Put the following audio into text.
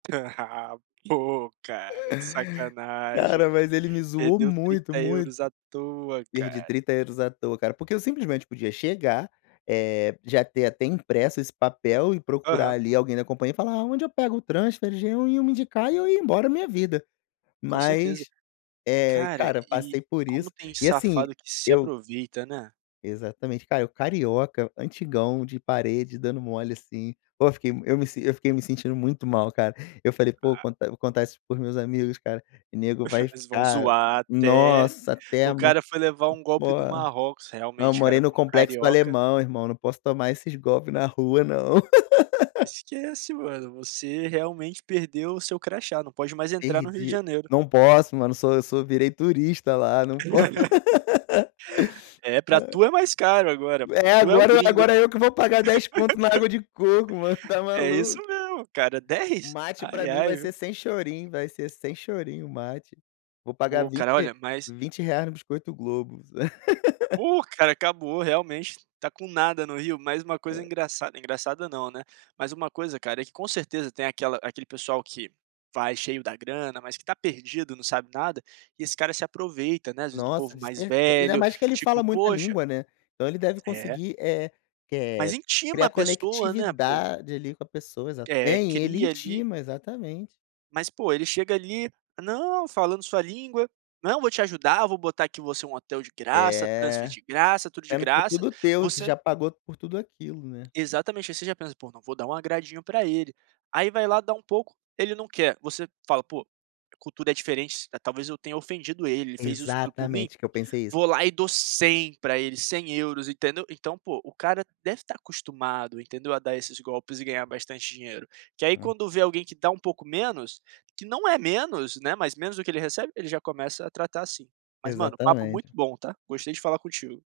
Pô, cara, que sacanagem, Cara, mas ele me zoou perdeu muito, trinta muito. euros à toa, Perdi cara. 30€ à toa, cara, porque eu simplesmente podia chegar, eh, já ter até impresso esse papel e procurar Aham. ali alguém da compania e falar: "Onde eu pego o transfer?" Já iam me indicar e eu ia embora minha vida. Com certeza. Mas, eh, Cara, cara, e passei por como isso, tem e assim, safado que se eu aproveita, né. Exatamente, cara, eu, carioca, antigão, de parede, dando mole assim. Pô, fiquei eu me eu fiquei me sentindo muito mal, cara. Eu falei: "Pô, Ah. contar vou contar isso para os meus amigos, cara, e nego vai Eles vão ficar, zoar até nossa, até "o ama". cara foi levar um golpe Pô, no Marrocos". não, Realmente cara, morei no como Complexo do carioca Alemão, irmão, não posso tomar esses golpe na rua não. Esquece, mano, você realmente perdeu o seu crachá, não pode mais entrar no Rio de Perdi. Janeiro. Não posso mano, sou eu sou virei turista lá, não po É, para Hã. tu é mais caro agora, pô, É, tu é o agora gringo. agora eu que vou pagar dez conto na água de coco, mano, está É isso maluco? mesmo, cara, O 10? Mate para Ai, mim ai, vai ser viu. sem chorinho, vai ser sem chorinho o Mate. Vou pagar Pô, cara, 20 olha, mas R$20 no biscoito Globo. Pô, cara, acabou, realmente está com nada no Rio, mas uma coisa É. engraçada, engraçada não, né, mas uma coisa, cara, é que com certeza tem aquela aquele pessoal que: vai cheio da grana, mas que está perdido, não sabe nada, e esse cara se aproveita, né, às vezes, do Nossa, povo de mais certe Ainda velho, mais que ele tipo: fala muita "Poxa" língua, né. Então, ele deve É. conseguir eh que Mas eh intima criar a pessoa, né, põ. conectividade ali com a pessoa. Exata É, É, ele cria ali intima, exatamente. Mas, pô, ele chega ali: "Não", falando sua língua, "não, vou te ajudar, vou botar aqui você um hotel de graça, transfer É, de graça, tudo de sendo que é graça", tudo teu. Você você já pagou por tudo aquilo, né. Exatamente, aí você já pensa: "Pô, não vou dar um agradinho para ele". Aí, vai lá dá um pouco, ele não quer, você fala: "Pô, a cultura é diferente, talvez eu tenha ofendido ele, ele fez isso tudo por mim", Exatamente, que eu pensei isso. vou lá e dou 100 para ele, 100€ entendeu? Então, pô, o cara deve estar acostumado, entendeu, a dar esses golpes e ganhar bastante dinheiro, porque aí Hum. quando vê alguém que dá um pouco menos, que não é menos, né, mas menos do que ele recebe, ele já começa a tratar assim. Mas mano, papo muito Exatamente. bom, tá, gostei de falar contigo.